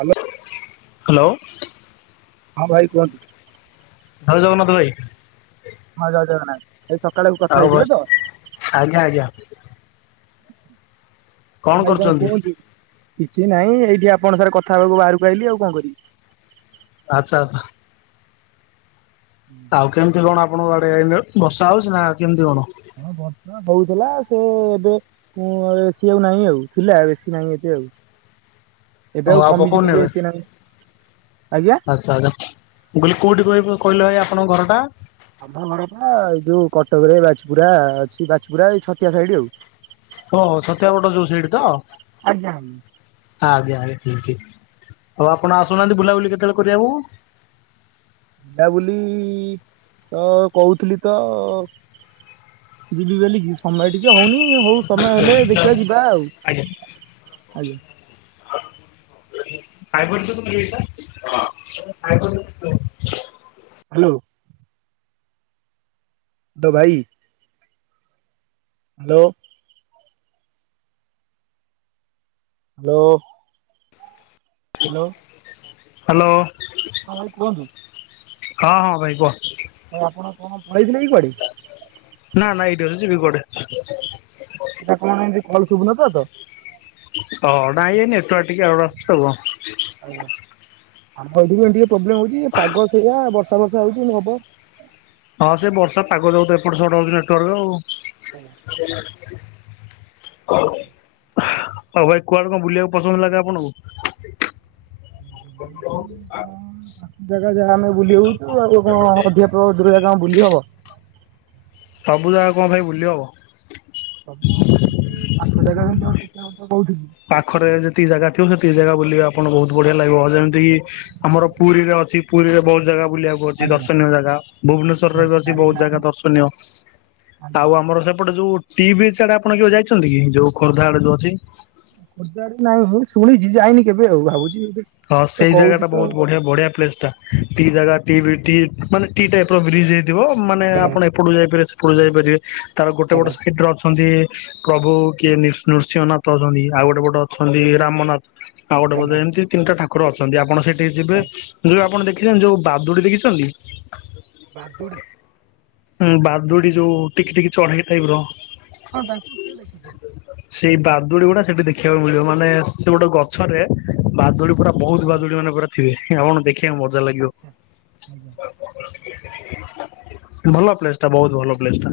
Hello. Hello. ହଁ ଭାଇ କୁହନ୍ତୁ। ଜୟ ଜଗନ୍ନାଥ ଭାଇ। ହଁ ଜୟ ଜଗନ୍ନାଥ ଏଇ ସକାଳେ ଉ କଥା ଆଉ ଭାଇ ହେଇଥିଲେ ତ। ଆଜ୍ଞା ଆଜ୍ଞା ଭାଇ କଣ କୁହନ୍ତୁ। କିଛି ନାଇଁ ଏଇଠି ଆପଣ ସାଙ୍ଗରେ କଥା ହବାକୁ ବାହାରକୁ ଆଇଲିି ଆଉ କଣ କରିବି। ଆଚ୍ଛା ଆଚ୍ଛା। ଆଉ କେମିତି କଣ ଆପଣଙ୍କ‌ ଆଡେ ଏନେଉ [unintelligible] ବର୍ଷା ହଉଚି ନା କେମିତି କଣ? ହଁ ବର୍ଷା ହଉଥିଲା ସେ ଏବେ କଣ ଏଠି ଆଉ ନାଇଁ ଆଉ ଥିଲା ବେଶୀ ନାଇଁ ଏତେ ଆଉ। ଓ ଏବେ ଆଉ କମିଚି ପକଉନି ଟିକେ ଏବେ ଏତେ ନାହିଁ ଆଜ୍ଞା। ଚା ଯା ମୁଁ କହିଲି କୋଉଠି କହିବ କହିଲ ଆଜ୍ଞା ଆପଣଙ୍କ ଘରଟା? ଆମ ଘରଟା ଏଇ ଯୋଉ କଟକରେ ବାଚିପୁରା ଅଛି। ବାଚିପୁରା ଏଇ ଛତିଆ ସାଇଡ୍ ଆଉ। ଓ ହୋ ଛତିଆବଟ ଯୋ ସେଇଠି ତ। ଆଜ୍ଞା। ଆଜ୍ଞା ଆଜ୍ଞା ଠିକ୍ ଠିକ୍ ହୋଉ ଆପଣ ଆସୁନାହାନ୍ତି ବୁଲାବୁଲି କେତେବେଳେ କରିବାକୁ। ବୁଲାବୁଲି ଇ ଅ କହୁଥିଲି ତ। ଯିବି ବୋଲିକି ସମୟ ଟିକେ ହୋଉନି। ଏ ହୋଉ ସମୟ ହେଲେ ଦେଖିବା ଯିବା ଆଉ ଆଜ୍ଞା। ଫାଇବର ତ ତଣ ରଛ ଫାଇ [unintelligible] ହାଲୋ। ଦବାଇ। ହାଲୋ। ହାଲୋ। ହାଲୋ। ହଁ ଭାଇ କୁଅନ୍ତୁ। ହଁ ହଁ ଭାଇ କୁହ। ଆଉ ଆପଣ କଣ ପଳେଇଥିଲେ କି କୁଆଡେ? ନାଁ ନାଁ ଏଇଠି ଅଛି ଯିବି କୁଆଡେ? ସେଇଟ କଣ ଏ କଲ ଶୁଭୁନ ତ [unintelligible] ହଁ ନାଁଇ ଏଇ ନେଟୱାର୍କ ଟିକେ ଏରର୍ ଆସୁଛି ତ। ଆମର ଏଠି ଟିକେ ପ୍ରୋବ୍ଲେମ ହଉଛି ପାଗ ସେଇଆ ବର୍ଷା ବର୍ଷା ହଉଛି ଏନ୍ତି ହବ। ହଁ ସେ ବର୍ଷା ପାଗ ଯାଗୁ ତ ଏପଟ ସେପଟ ହଉଛି ନେଟୱାର୍କ ଆଉ। ହଁ [inaudible] ହଉ ଭାଇ କୁଆଡେ କଣ ବୁଲିବାକୁ ପସନ୍ଦ ଲାଗେ ଆପଣଙ୍କୁ? ଜାଗା ଯାହା ଆମେ ବୁଲି ହଉଛୁ ଆଉ କଣ ଅଧିକା ଦୂର ଯାଗା ବୁଲି ହବ। ସବୁ ଜାଗା କଣ ଭାଇ ବୁଲିହବ। ସବୁ ଆଉ ସେମିତି ପାଖ ଯାଗା ଯେମିତି ହବ ଛତିଆ ବଟ କହୁଥିଲି। ପାଖରେ ଯେତିକି ଜାଗା ଥିବ ସେତିକି ଜାଗା ବୁଲେ ଆପଣଙ୍କୁ ବହୁତ ବଢିଆ ଲାଗିବ ଯେମିତିକି। ଆମର ପୁରୀରେ ଅଛି ପୁରୀରେ ବହୁତ ଜାଗା ବୁଲିବାକୁ। ଅଛି ଆଜ୍ଞା ଦର୍ଶନୀୟ ଜାଗା ଆଜ୍ଞା ଭୁବନେଶ୍ଵରରେ ବି ଅଛି ବହୁତ ଚାରିଧାମ ଜାଗା ଦର୍ଶନୀୟ। ଆଜ୍ଞା। ଆଉ ଆମର ସେପଟେ ଯୋଉ ଟି ବିଚ ଆଡେ ଆପଣ ଯାଇଛନ୍ତି କି ଯୋଉ ଖୋର୍ଦ୍ଧା ଆଡେ ଯୋଉ ଅଛି। ଖୋର୍ଦ୍ଧା ଆଡ଼େ ନାଇଁ ହଁ ଶୁଣିଛି ଯାଇନି କେବେ ଆଉ ଭାବୁଛି ହଁ ତ ସେଇ କହୁଛି ଜାଗାଟା ତ ବହୁତ ବଢିଆ ବଢିଆ ପ୍ଲେସ ଟା। ଟି ଜାଗା ଟି ବି ମାନେ ଟି ଟାଇପର ବ୍ରିଜ ହେଇଥିବ ମାନେ ଆଜ୍ଞା ଆପଣ। ସେପଟକୁ ଯାଇପାରେ ସେପଟକୁ ଯାଇପାରିବେ ତାର ଗୋଟେ ଆଜ୍ଞା ଗୋଟେ ସାଇଡରେ ଅଛନ୍ତି। ପ୍ରଭୁ କିଏ ନୃସିଂହନାଥ ଅଛନ୍ତି ଆଉ ଗୋଟେ ପୋଟେ ଅଛନ୍ତି ରାମନାଥ। ଆଉ ଗୋଟେ ଆଜ୍ଞା ବୋଧେ ଏମିତି ତିନିଟା ଠାକୁର ଅଛନ୍ତି ଆପଣ ସେଇଠିକି ଯିବେ। ଆଜ୍ଞା ଯୋଉ ଆପଣ ଦେଖିଛନ୍ତି ଯୋଉ ବାଦୁଡି ଦେଖିଛନ୍ତି। ବାଦୁଡ଼ି। ହୁଁ ବାଦୁଡି ଯୋଉ ଟିକି ଟିକି ଚଢେଇ ଟାଇପ ର। ହଁ ତାଙ୍କୁ ସେ ଦେଖିଚି ସେଇ ବାଦୁଡି ଗୁଡା ସେଠି ଦେଖିବାକୁ ମିଳିବ ମାନେ ସେ ଗୋଟେ ଗଛରେ ବାଦୁଡି ପୁରା। ବହୁତ ଆଜ୍ଞା ବାଜୁଡି ମାନେ ପୁରା ଥିବେ ଆପଣଙ୍କୁ ଦେଖିବାକୁ ମଜା ଲାଗିବ। ଆଚ୍ଛା ଆଜ୍ଞା ଭଲ ପ୍ଲେସଟା ବହୁତ ଭଲ ପ୍ଲେସ ଟା।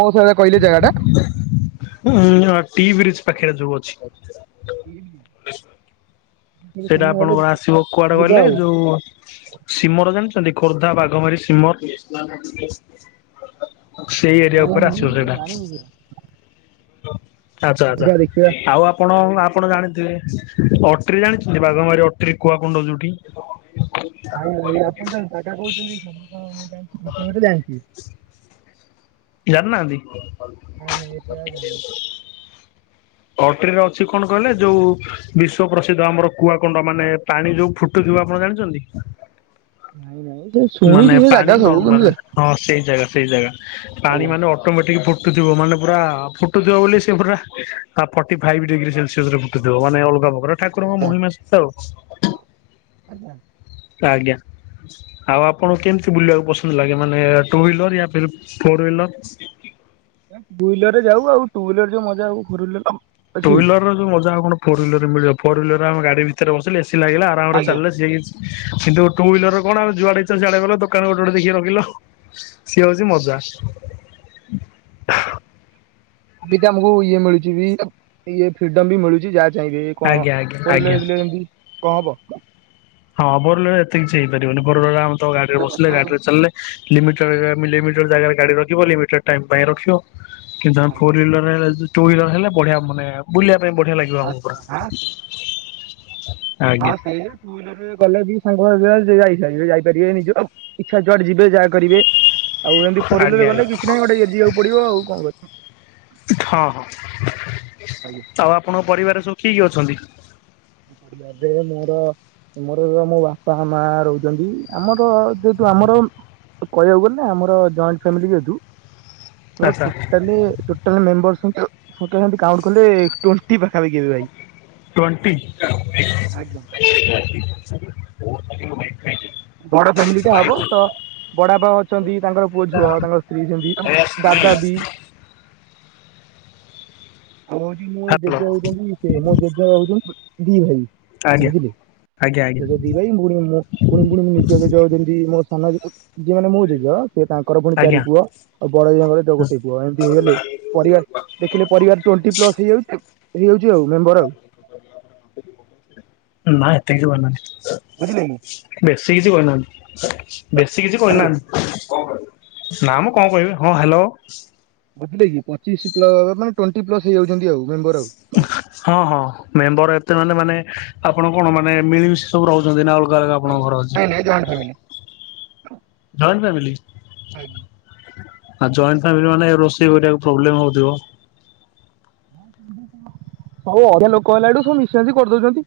କଣ ସାର୍ କହିଲି ଜାଗା ଟା? ଉଁ ଟି ବ୍ରିଜ ପାଖରେ ଯୋଉ ଅଛି। T bridge. ସେଇଟା ଆପଣଙ୍କର ଆସିବ କୁଆଡେ ଯିବା କହିଲେ ଆଉ ଯୋଉ ସିମର ଜାଣିଛନ୍ତି ଖୋର୍ଦ୍ଧା ବାଘମାରୀ ସିମର। ସେଇ ଏରିଆକୁ ନାଇଁ କୁଆଡେ ମୁଁ ଆସିବ ସେଗୁଡ଼ା। ଜାଣିନି ପୁରା ଆଚ୍ଛା ଆଚ୍ଛା ଯିବା ଦେଖିବା ଆଉ ଆପ୍ ଆପଣ ଆପଣ ଜାଣିଥିବେ ଅଟରି ଜାଣିଛନ୍ତି, ବାଘମାରୀ ଅଟରୀ କୁଆକୁୁଣ୍ଡ ଯୋଉଠି? ନାଇଁ ଭାଇ ଆପଣ ଯୋଉ ଜାଗା କହୁଛନ୍ତି, ସମସ୍ତ ମୁଁ ଜାଣିଛି ଗୋଟେ ଗୋଟେ ଜାଣିଛି। ଜାଣିନାହାଁନ୍ତି? ନାଇଁ ନାଇଁ ଏତେ ଜାଗା ଜାଣିନି ଅଟ୍ରିରେ ଅଛି କଣ କହିଲେ? ଯୋଉ ବିଶ୍ଵ ପ୍ରସିଦ୍ଧ ଆମର କୁଆକୁଣ୍ଡ ମାନେ ପାଣି ଯୋଉ ଫୁ [unintelligible] ଆପଣ ଜାଣିଛନ୍ତି? ନାଇଁ ନାଇଁ ସେ ମାନେ ଶୁଣିଛି ସେ ପାଣି ଜାଗା ସବୁ ନର୍ମାଲ କିନ୍ତୁ ହଁ ସେଇ ଜାଗା ସେଇ ଜାଗା ପାଣି ଆଜ୍ଞା ମାନେ ଅ ଅଟୋମେଟିକ ଫୁଟୁଥିବ ମାନେ ପୁରା ଫୁଟୁଥିବ ବୋଲି ସେ ପୁରା ଆ ଫର୍ଟି ଫାଇଭ୍ ଡିଗ୍ରୀ ସେଲସିୟସ ରେ ଫୁଟୁଥିବ, ମାନେ ଅଲଗା ପ୍ରକାର ଠାକୁରଙ୍କ ଆଜ୍ଞା ମହିମା ସହିତ ଆଉ। ଆଜ୍ଞା। ଆଜ୍ଞା। ଆଉ ଆପଣଙ୍କୁ କେମତି ବୁଲିବାକୁ ପସନ୍ଦ ଲାଗେ, ମାନେ ଟୁ ହ୍ୱିଲର ୟା ଫୋର ହ୍ୱିଲର? ଟୁ ହ୍ୱିଲରରେ ଯାଉ ଆଉ, ଟୁ ହ୍ୱିଲର୍ ରେ ଯୋଉ ମଜା ହୁଏ ଫୋର୍ ହ୍ୱିଲର୍ ଟୁ ହ୍ୱିଲର୍ ର ଯୋଉ ମଜା ଆଉ କଣ ଫୋର୍ ହ୍ୱିଲର ରେ ମିଳିବ, ଫୋର ହ୍ୱିଲର ଆମେ ଗାଡି ଭିତରେ ବସିଲେ ଏସି ଲାଗିଲା ଆରମ୍ ରେ ଆଜ୍ଞା ଚାଲିଲେ ସିଏ କିନ୍ତୁ ଟୁ ହିଲର କଣ ଯୁଆଡେ ଇଚ୍ଛା ସିଆଡେ ଗଲ, ଦୋକାନ ଗୋଟେ ଗୋଟେ ଦେଖି ରଖିଲ। ସିଏ ହଉଛି ମଜା। ବି ତ ଆମକୁ ଇଏ ମିଳୁଛି ବି ଇଏ ଫ୍ରିଡମ୍ ବି ମିଳୁଛି ଯାହା [unintelligible] ଆଜ୍ଞା ଆଜ୍ଞା ଫୋର୍ ଆଜ୍ଞା। ହ୍ୱିଲରରେ ଗଲେ ଏମିତି କଣ ହବ? ହଁ ଫୋର୍ ହ୍ୱିଲରରେ ଏତେ କିଛି ହେଇ ପାରିବନି, ଫୋର୍ ହ୍ୱିଲରରେ ଆମେ ତ ଗାଡିରେ ବସେ ଗାଡିରେ ଚାଲିଲେ। ଲିମିଟେଡ୍ ଲିମିଟେଡ ଜାଗାରେ ଗାଡି ରଖିବ, ଲିମିଟେଡ୍ ଟାଇମ୍ ପାଇଁ ରଖିବ। କିନ୍ତୁ ଫୋର୍ ହ୍ୱିଲର ହେଲେ ଟୁ ହ୍ୱିଲର ହେଲେ ବଢିଆ ମାନେ ବୁଲିବା ପାଇଁ ବଢିଆ ଲାଗ ବ। [unintelligible] ହଁ ସେଇ ଟୁ ହ୍ୱିଲର ରେ ଗଲେ ବି ସାଙ୍ଗ ଯାଇପାରିବେ ଯାଇପାରିବେ ନିଜ ଇଛା ଯୁଆଡେ ଯିବେ ଯାହା କରିବେ ଆଉ ଏମତି ଆଜ୍ଞା ଫୋରହ୍ୱିଲର ଆଜ୍ଞା ଗଲେ କିଛି ନାହିଁ, ଗୋଟେ ଏ ଯିବାକୁ ପଡିବ ଆଉ କଣ କ ହଁ- ହଁ ଆଜ୍ଞା। ଆଉ ଆପଣଙ୍କ ପରିବାର ସବୁ କିଏ କିଏ ଅଛନ୍ତି? [unintelligible] ମୋର ଆମର ମୋ ବାପା, ମା ରହୁଛନ୍ତି। ଆମର ଯେହେତୁ ଆମର ତ କହିବାକୁ ଗଲେ ଆମର ଜଏଣ୍ଟ ଫ୍ୟାମିଲି ଯେହେତୁ ମୋର ଆଚ୍ଛା ଟୋଟାଲି ଟୋଟାଲ ମେମ୍ୱରସିପ୍ [unintelligible] କାଉଣ୍ଟ କଲେ ଟ୍ବେଣ୍ଟି ପାଖାପାଖି ହେବେ ଭାଇ। ଟ୍ୱଣ୍ଟି। ଆଜ୍ଞା। [inaudible] [inaudible] ବଡ ଫ୍ୟାମିଲିଟା ହବ ତ ବଡାପା ଅଛନ୍ତି ତାଙ୍କର ପୁଅ, ଝୁଅ ତାଙ୍କର ସ୍ତ୍ରୀ ଅଛନ୍ତି ଦାଦା ବି ଆଉ [unintelligible] ମୋ ହ୍ୟାଲୋ ଜେଜେ ହଉଛନ୍ତି ସେ ମୋ ଜେଜେ ହଉଛନ୍ତି ଦି ଭାଇ ଆଜ୍ଞା ବୁଝିଲେ। ଆଜ୍ଞା ଆଜ୍ଞା। ମୁଁ ଦି ଭାଇ ପୁଣି ମୁଁ ପୁଣି ନିଜ ନିଜ ଯେମିତି [unintelligible] ସେ ତାଙ୍କର ପୁଣି ଆଜ୍ଞା। ଚାରି ପୁଅ ଆଉ ବଡ ଅଜାଙ୍କର ଗୋଟେ ପୁଅ, ଏମିତି ହେଇଗଲେ ପରିବାର ଦେଖିଲେ ପରିବାର ଟ୍ୱେଣ୍ଟି ପ୍ଲସ୍ ହେଇଯାଉଛି ହେଇଯାଉଛି ଆଉ ମେମ୍ବର ଆଉ। ନା ଏତେ ବି ଭଲ ନାହିଁ। ବେଶୀ କିଛି କହିନାହାନ୍ତି ବେଶୀ କିଛି କହିନାହାନ୍ତି। ନା ମ କଣ କହିବି ହଁ ହ୍ୟାଲୋ। ବୁଝିଲେ କି ପଚିଶ ମାନେ ଟ୍ୱେଣ୍ଟି ପ୍ଲସ ହେଇଯାଉଛନ୍ତି ଆଉ ମେମ୍ବର ଆଉ। ହଁ -ହଁ ମେମ୍ବର ଏତେ ମାନେ ମାନେ ଆପଣ କଣ ମାନେ ମିଳିମିଶି ସବୁ ରହୁଛନ୍ତି ନା ଆଉ [unintelligible] ଆପଣଙ୍କ ଘର ଅଛି ନାଇଁ ନାଇଁ ଜଏଣ୍ଟ ଫ୍ୟାମିଲି ଜଏଣ୍ଟ ଫ୍ୟାମିଲି? ଆ ଜଏଣ୍ଟ ଫାମିଲି ମାନେ ରୋଷେଇ କରିବାକୁ ପ୍ରୋବ୍ଲେମ ହଉଥିବ। ସବୁ ଅଧିକା ଲୋକ ହେଲାଠୁ ସବୁ ମିଶିମାସିକି କରିଦଉଚନ୍ତି।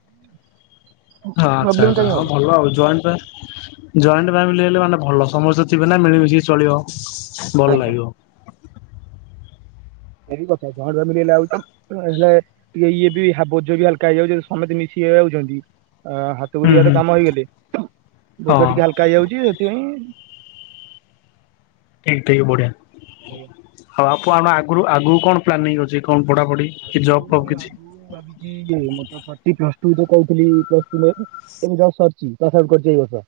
ହଁ ଆଚ୍ଛା ଆଚ୍ଛା ହଁ ହବ ଭଲ ଆଉ ଜଏଣ୍ଟ ଫ୍ୟାମିଲି ଜଏଣ୍ଟ ଫ୍ୟାମିଲି ହେଲେ ମାନେ ଭଲ ସମସ୍ତେ ଥିବେ ନା ମିଳିମିଶିକି ଚଳିବ ଭଲ ଲାଗିବ। ଏଇକି କଥା ଜଏଣ୍ଟ ଫ୍ୟାମିଲି ହେଲେ ଆଉ [unintelligible] ଇଏ ଇଏ ବି ହାବୋ ବୋଜ ବି ହାଲକା ହେଇଯାଉ ସମସ୍ତେ ମିଶିଇ ରଉଚନ୍ତି ଆ ହୁଁ ତୁରୀ ଆରେ ହୁଁ କାମ ହେଇଗଲି ବୋଝ ହଁ ଟିକେ ହାଲକା ହେଇଯାଉଚି ସେଥିପାଇଁ ଠିକି ଠିକି ବଢିଆ ଆଉ ଆ ଆଣ ଆଗରୁ ଆଗକୁ କଣ ପ୍ଲାନିଂ ଅଛି କଣ ପଢାପଢି? କି ଜବ୍ ଆଗରୁ ଫବ୍ ମୋର କିଛି? ଆଗରୁ ଭାବି ମୁଁ ତ ପ୍ଲସ୍ ଟୁ ତ କହୁଥିଲି ପ୍ଲସ୍ ଟୁ ଏମିତି ସରିଛି କରି ବ [unintelligible]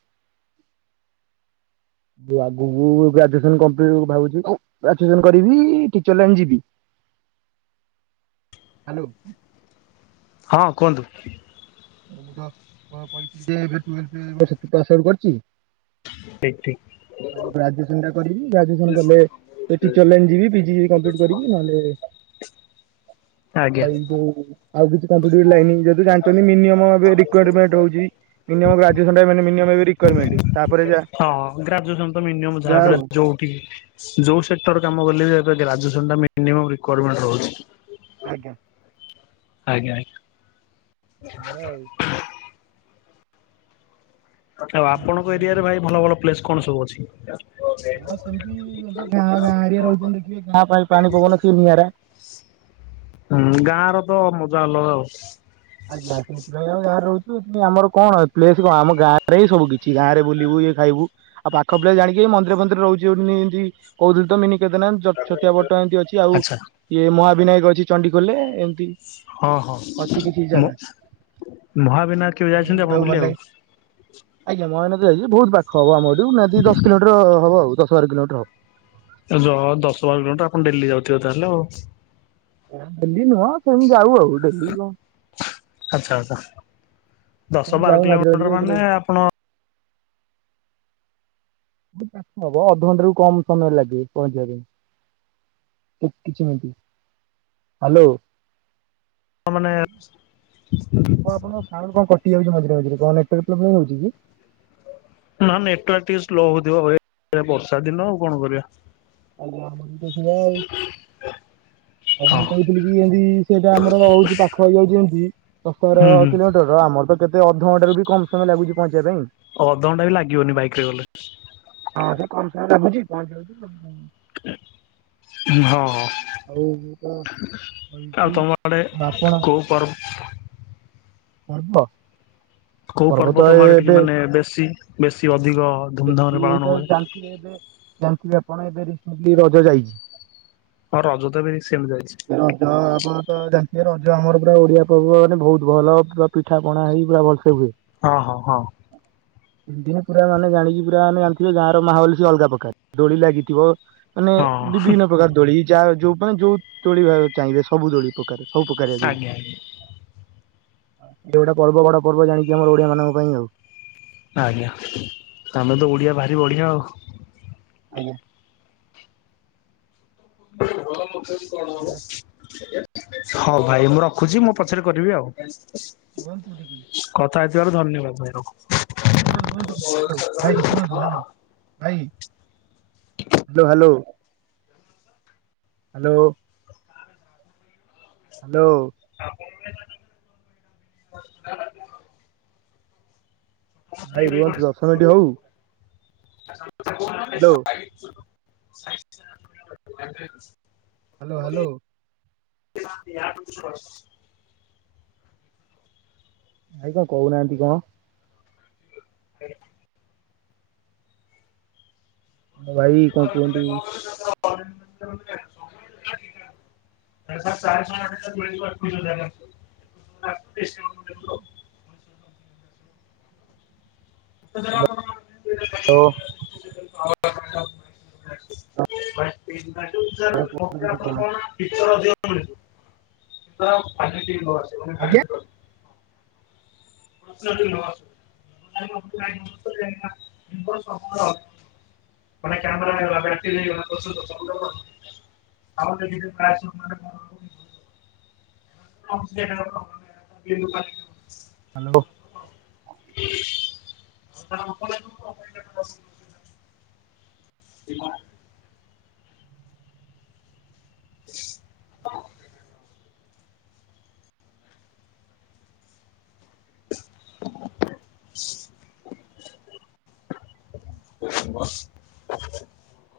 ଆଗକୁ ଗ୍ରାଜୁଏସନ କମ୍ପିଲ୍ଟି ଭାବୁଚି ଗ୍ରାଜୁଏସନ କରିବି ଟିଚର ଲାଇନି ଯିବି। ହ୍ୟାଲୋ। ହଁ କୁହନ୍ତୁ? ମୁଁ ତ କ କହିଥିଲି ଯେ ଏବେ ଟୁଏଲଥେ ପାସ ଆଉଟୁ କରିଚି? [unintelligible] ଠିକି ଠିକି। ଆଉ ଗ୍ରାଜୁଏସନ ଟା କରିବି ଗ୍ରାଜୁଏସନ କଲେ ସେ ଟିଚର ଲାଇନ୍ ଯିବି ପିଜି କମ୍ପ୍ଲିଟ୍ କରିବି ନହେଲେ ଆଜ୍ଞା। ଏଇ ଯୋଉ ଆଉ କିଛି କମ୍ପୁଟର ଲାଇନି ଯେଦି ଜାଣିଚନ୍ତିି ମିନିୟମ ମୁଁ ଏବେ ରିୱରମେଣ୍ଟେ ଦଉଚି ମିନିୟମ ଗ୍ରାଜୁଏସନ ନା ମିନିୟମ ରିୱରମେଣ୍ଟେ ତା ପରେ [unintelligible] ହଁ ଗ୍ରାଜୁଏସନ ତ ମିନିୟମ୍ ଯାହାଵି ହେଲେ ଯୋଉଠି ଯୋଉ ସେକ୍ଟର କାମ ବଲେବେ ଏବେ ଗ୍ରାଜୁଏସନଟା ମିନିୟମ ରିୱରମେଣ୍ଟେ ରହୁଚି। ଆଜ୍ଞା। ଆଜ୍ଞା ଆଜ୍ଞା। ହେଲା ଆଉ। ଆଛା ଆପଣଙ୍କ ଏରିଆରେ ଭାଇ ଭଲ ଭଲ ପ୍ଲେଶ୍ କଣ ସବୁ ଅଛି? କଣ ସେମିତି ଗାଁ ଗାଁ ଏରିଆ ରହୁଚନ୍ତି ଦେଖିବେ ଗାଁ ପାଣି ପବନ ସେ ନିଆରା। ହୁଁ ଗାଁ ର ତ ମଜା ଅଲଗା ଆଉ। ଆଜ୍ଞା। ଗଲା ଗାଁରେ ରହୁଚୁ, କିନ୍ତୁ ଆମର କଣ ପ୍ଲେସ୍ କଣ ଆମ ଗାଁରେହିଁ ସବୁ କିଛି, ଗାଁରେ ବୁଲିବୁ ଇଏ ଖାଇବୁ। ଆଉ ପାଖ ପ୍ଲେସ ଜାଣିକି ଏଇ ମନ୍ଦିର ଫନ୍ଦିର ରହୁଚିନି ଇନ୍ତି କହୁଥିଲ ତ ମିନି କେଦରନାଥ। ଜବ୍ ଛତିଆ ବଟ ଏନ୍ତି ଅଛି, ଆଉ ଆଚ୍ଛା ଏ ମହାବିନାୟକ ଅଛି ଚଣ୍ଡି ଖୋଲରେ ଏମିତି ହଁ ହଁ ଅଛି କିଛି ମୋ ଜାଗା ମହାବିନାୟକ କେବେ ଯାଇଛନ୍ତି ଆପଣ ବୁଲିଆକୁ? ଆଜ୍ଞା, ମହାୟନତ ଯାଇଚି ବହୁ ପାଖ ହବ ଆମର ଏଠୁ ନିହାତି ଦଶ କିଲୋମିଟର ହବ ଆଉ, ଦଶ ବାର କିଲୋମିଟର ହବ। ଏ ଜ ଦଶ ବାର କିଲୋମିଟର ଆପଣ ଡେଲି ଯାଉଥିବେ ତାହେଲେ ଆଉ। ଡେଲି ନୁହଁ ସେମ୍ ଯାଉ ଆଉ ଡେଲି କଣ। ଆଛା, ଆଛା -ଦଶ ସେମିତି ବାର ଯାଉ ମଝିରେ ମଝିରେ କିଲୋମିଟର ଏଥିରେ ମାନେ ଆପଣ ପାଖହବ ଅଧଘଣ୍ଟା ରୁ କମ୍ ସମୟ ଲାଗିବ ପହଞ୍ଚିବା ପାଇଁ। କି କିଛି ମିନିଟି - ହାଲୋ। ମାନେ କଣ ଆପଣଙ୍କ ସାଉଣ୍ଟ୍ କଣ କଟି ଯାଉଚି ମଝିରେ ମଝିରେ, କଣ ନେଟୱାର୍ ପ୍ରବ୍ଲେମ୍ ହଉଚି କି? ନା ନେଟୱର୍କ ଟିକେ ସ୍ଲୋ ହଉଥିବ, ଏ -ବର୍ଷା ଦିନ ଆଉ କଣ କରିବା। କାଲି ଆମ ଶିବାଇ [unintelligible] ଆଉ ମୁଁ ହଁ। କହିଥିଲି କି ଏନ୍ତି ସେଟା ଆମର ହଉଚି ପାଖ ହେଇଯାଉଚି ଏମିତି ଦଶ ବାର ହୁଁ ହୁଁ କିଲୋମି ତେର ଆମର ତ କେତେ ଅଧଘଣ୍ଟାରୁ ବି କମ ସମୟ ଲାଗୁଚି ପହଞ୍ଚିବା ପାଇଁ। ଅଧଘଣ୍ଟା ବି ଲାଗିଅନି ବାଇକ୍ ରେ ଗଲେ। ହଁ ସେ କମ ସମୟ ଲାଗୁଚି ପହଞ୍ଚଉଛି। ହଁ। ଆଉ ମୁଁ କଣ ଆଉ କହିଛି ତମ ଆଡେ ଆପଣ କୋଉ ପର୍ ପର୍ବ କୋଉ ପର୍ବ ତ ତମ ଆଡେ ଟିକେ ଏବେ ମାନେ ବେଶୀ ବେଶୀ ଅଧିକ ଧୁମ୍ ଧାମ୍ ରେ ପାଳନ ହୁଏ? ଏବେ ଏବେ ଜାଣିଥିବେ ଆପଣ ଏବେ ରିସେଣ୍ଟଲି ରଜ ଯାଇଛି। ହଁ ରଜ ତ ଏବେ ରିସେଣ୍ଟ ଯାଇଛି। ରଜ ଆପଣ ତ ଜାଣିଥିବେ ରଜ ଆମର ପୁରା ଓଡିଆ ପର୍ବ ମାନେ ବହୁତ ଭଲ ପୁରା ପିଠା ପଣା ହେଇ ପୁରା ଭଲସେ ହୁଏ। ହଁ ହଁ ହଁ। ଏମ ପୁରା ମାନେ ଜାଣିକି ପୁରା ମାନେ ଜଣିଥିବେ ଗାଁ ର ମାହୋଲ ସିଏ ଅଲଗା ପ୍ରକାର ଦୋଳି ଲାଗିଥିବ ମାନେ ହଁ ବିଭିନ୍ନ ପ୍ରକାର ଦୋଳି, ଯା ଯୋଉ ମାନେ ଯୋଉ ଦୋଳି ଭାବେ ଚାହିଁବେ ସବୁ ଦୋଳି। ଟୋଟାଲ ସବୁ ପ୍ରକାରିଆ ଦୋଳି ଆଜ୍ଞା ଆଜ୍ଞା ଦୁଇଟା ପର୍ବ ବଡ ପର୍ବ ଜାଣି କି ଆମର ଓଡ଼ିଆମାନଙ୍କ ପାଇଁ ଆଉ। ଆଜ୍ଞା ଆମେ ତ ଓଡ଼ିଆ ଭାରି ବଢ଼ିଆ ଆଉ। ଆଜ୍ଞା। ଭଲ [unintelligible] କଣ ହବ? ହଉ ଭାଇ ମୁଁ ରଖୁଛି ମୁଁ ପଛରେ କରିବି ଆଉ। ରୁହନ୍ତୁ ଟିକେ। ସ୍କଥା ହେଇଥିବାରୁ ଧନ୍ୟବାଦ ଭାଇ ରଖ। ରୁହନ୍ତୁ ରୁହନ୍ତୁ ଟିକେ ହ୍ୟାଲୋ ଭାଇ ଟିକେ ଶୁଣନ୍ତୁ ହ୍ୟାଲୋ ଭାଇ ହ୍ୟାଲୋ ହ୍ୟାଲୋ ହ୍ୟାଲୋ ହ୍ୟାଲୋ [inaudible] ଭାଇ ରୁହନ୍ତୁ ଦଶମିନ୍ଟୀ ହଉ। [unintelligible] Hello size [unintelligible] hello hello. [unintelligible] ଭାଇ କହୁନାହାନ୍ତି କଣ? [unintelligible] ହ ଭାଇ କଣ କୁହନ୍ତୁ। [inaudible] [unintelligible] [inaudible] [unintelligible] ତ ହ [inaudible] [unintelligible] ଉଚ୍ଚାରଣ ମତେ ଆପଣ କଣ [unintelligible] ଦିଅ? ଆଜ୍ଞା [unintelligible] [unintelligible] ମାନେ କ୍ୟାମେରା ବ୍ୟାଂଟିଲ ହେଇଗଲା ଦୋଷ [unintelligible] ଆଉ ଗୋଟେ ଲିଙ୍କ [unintelligible] [unintelligible] ହାଲୋ। କଣ କହୁନାହା ଏଇ କଣ? କଣ? ବସ୍।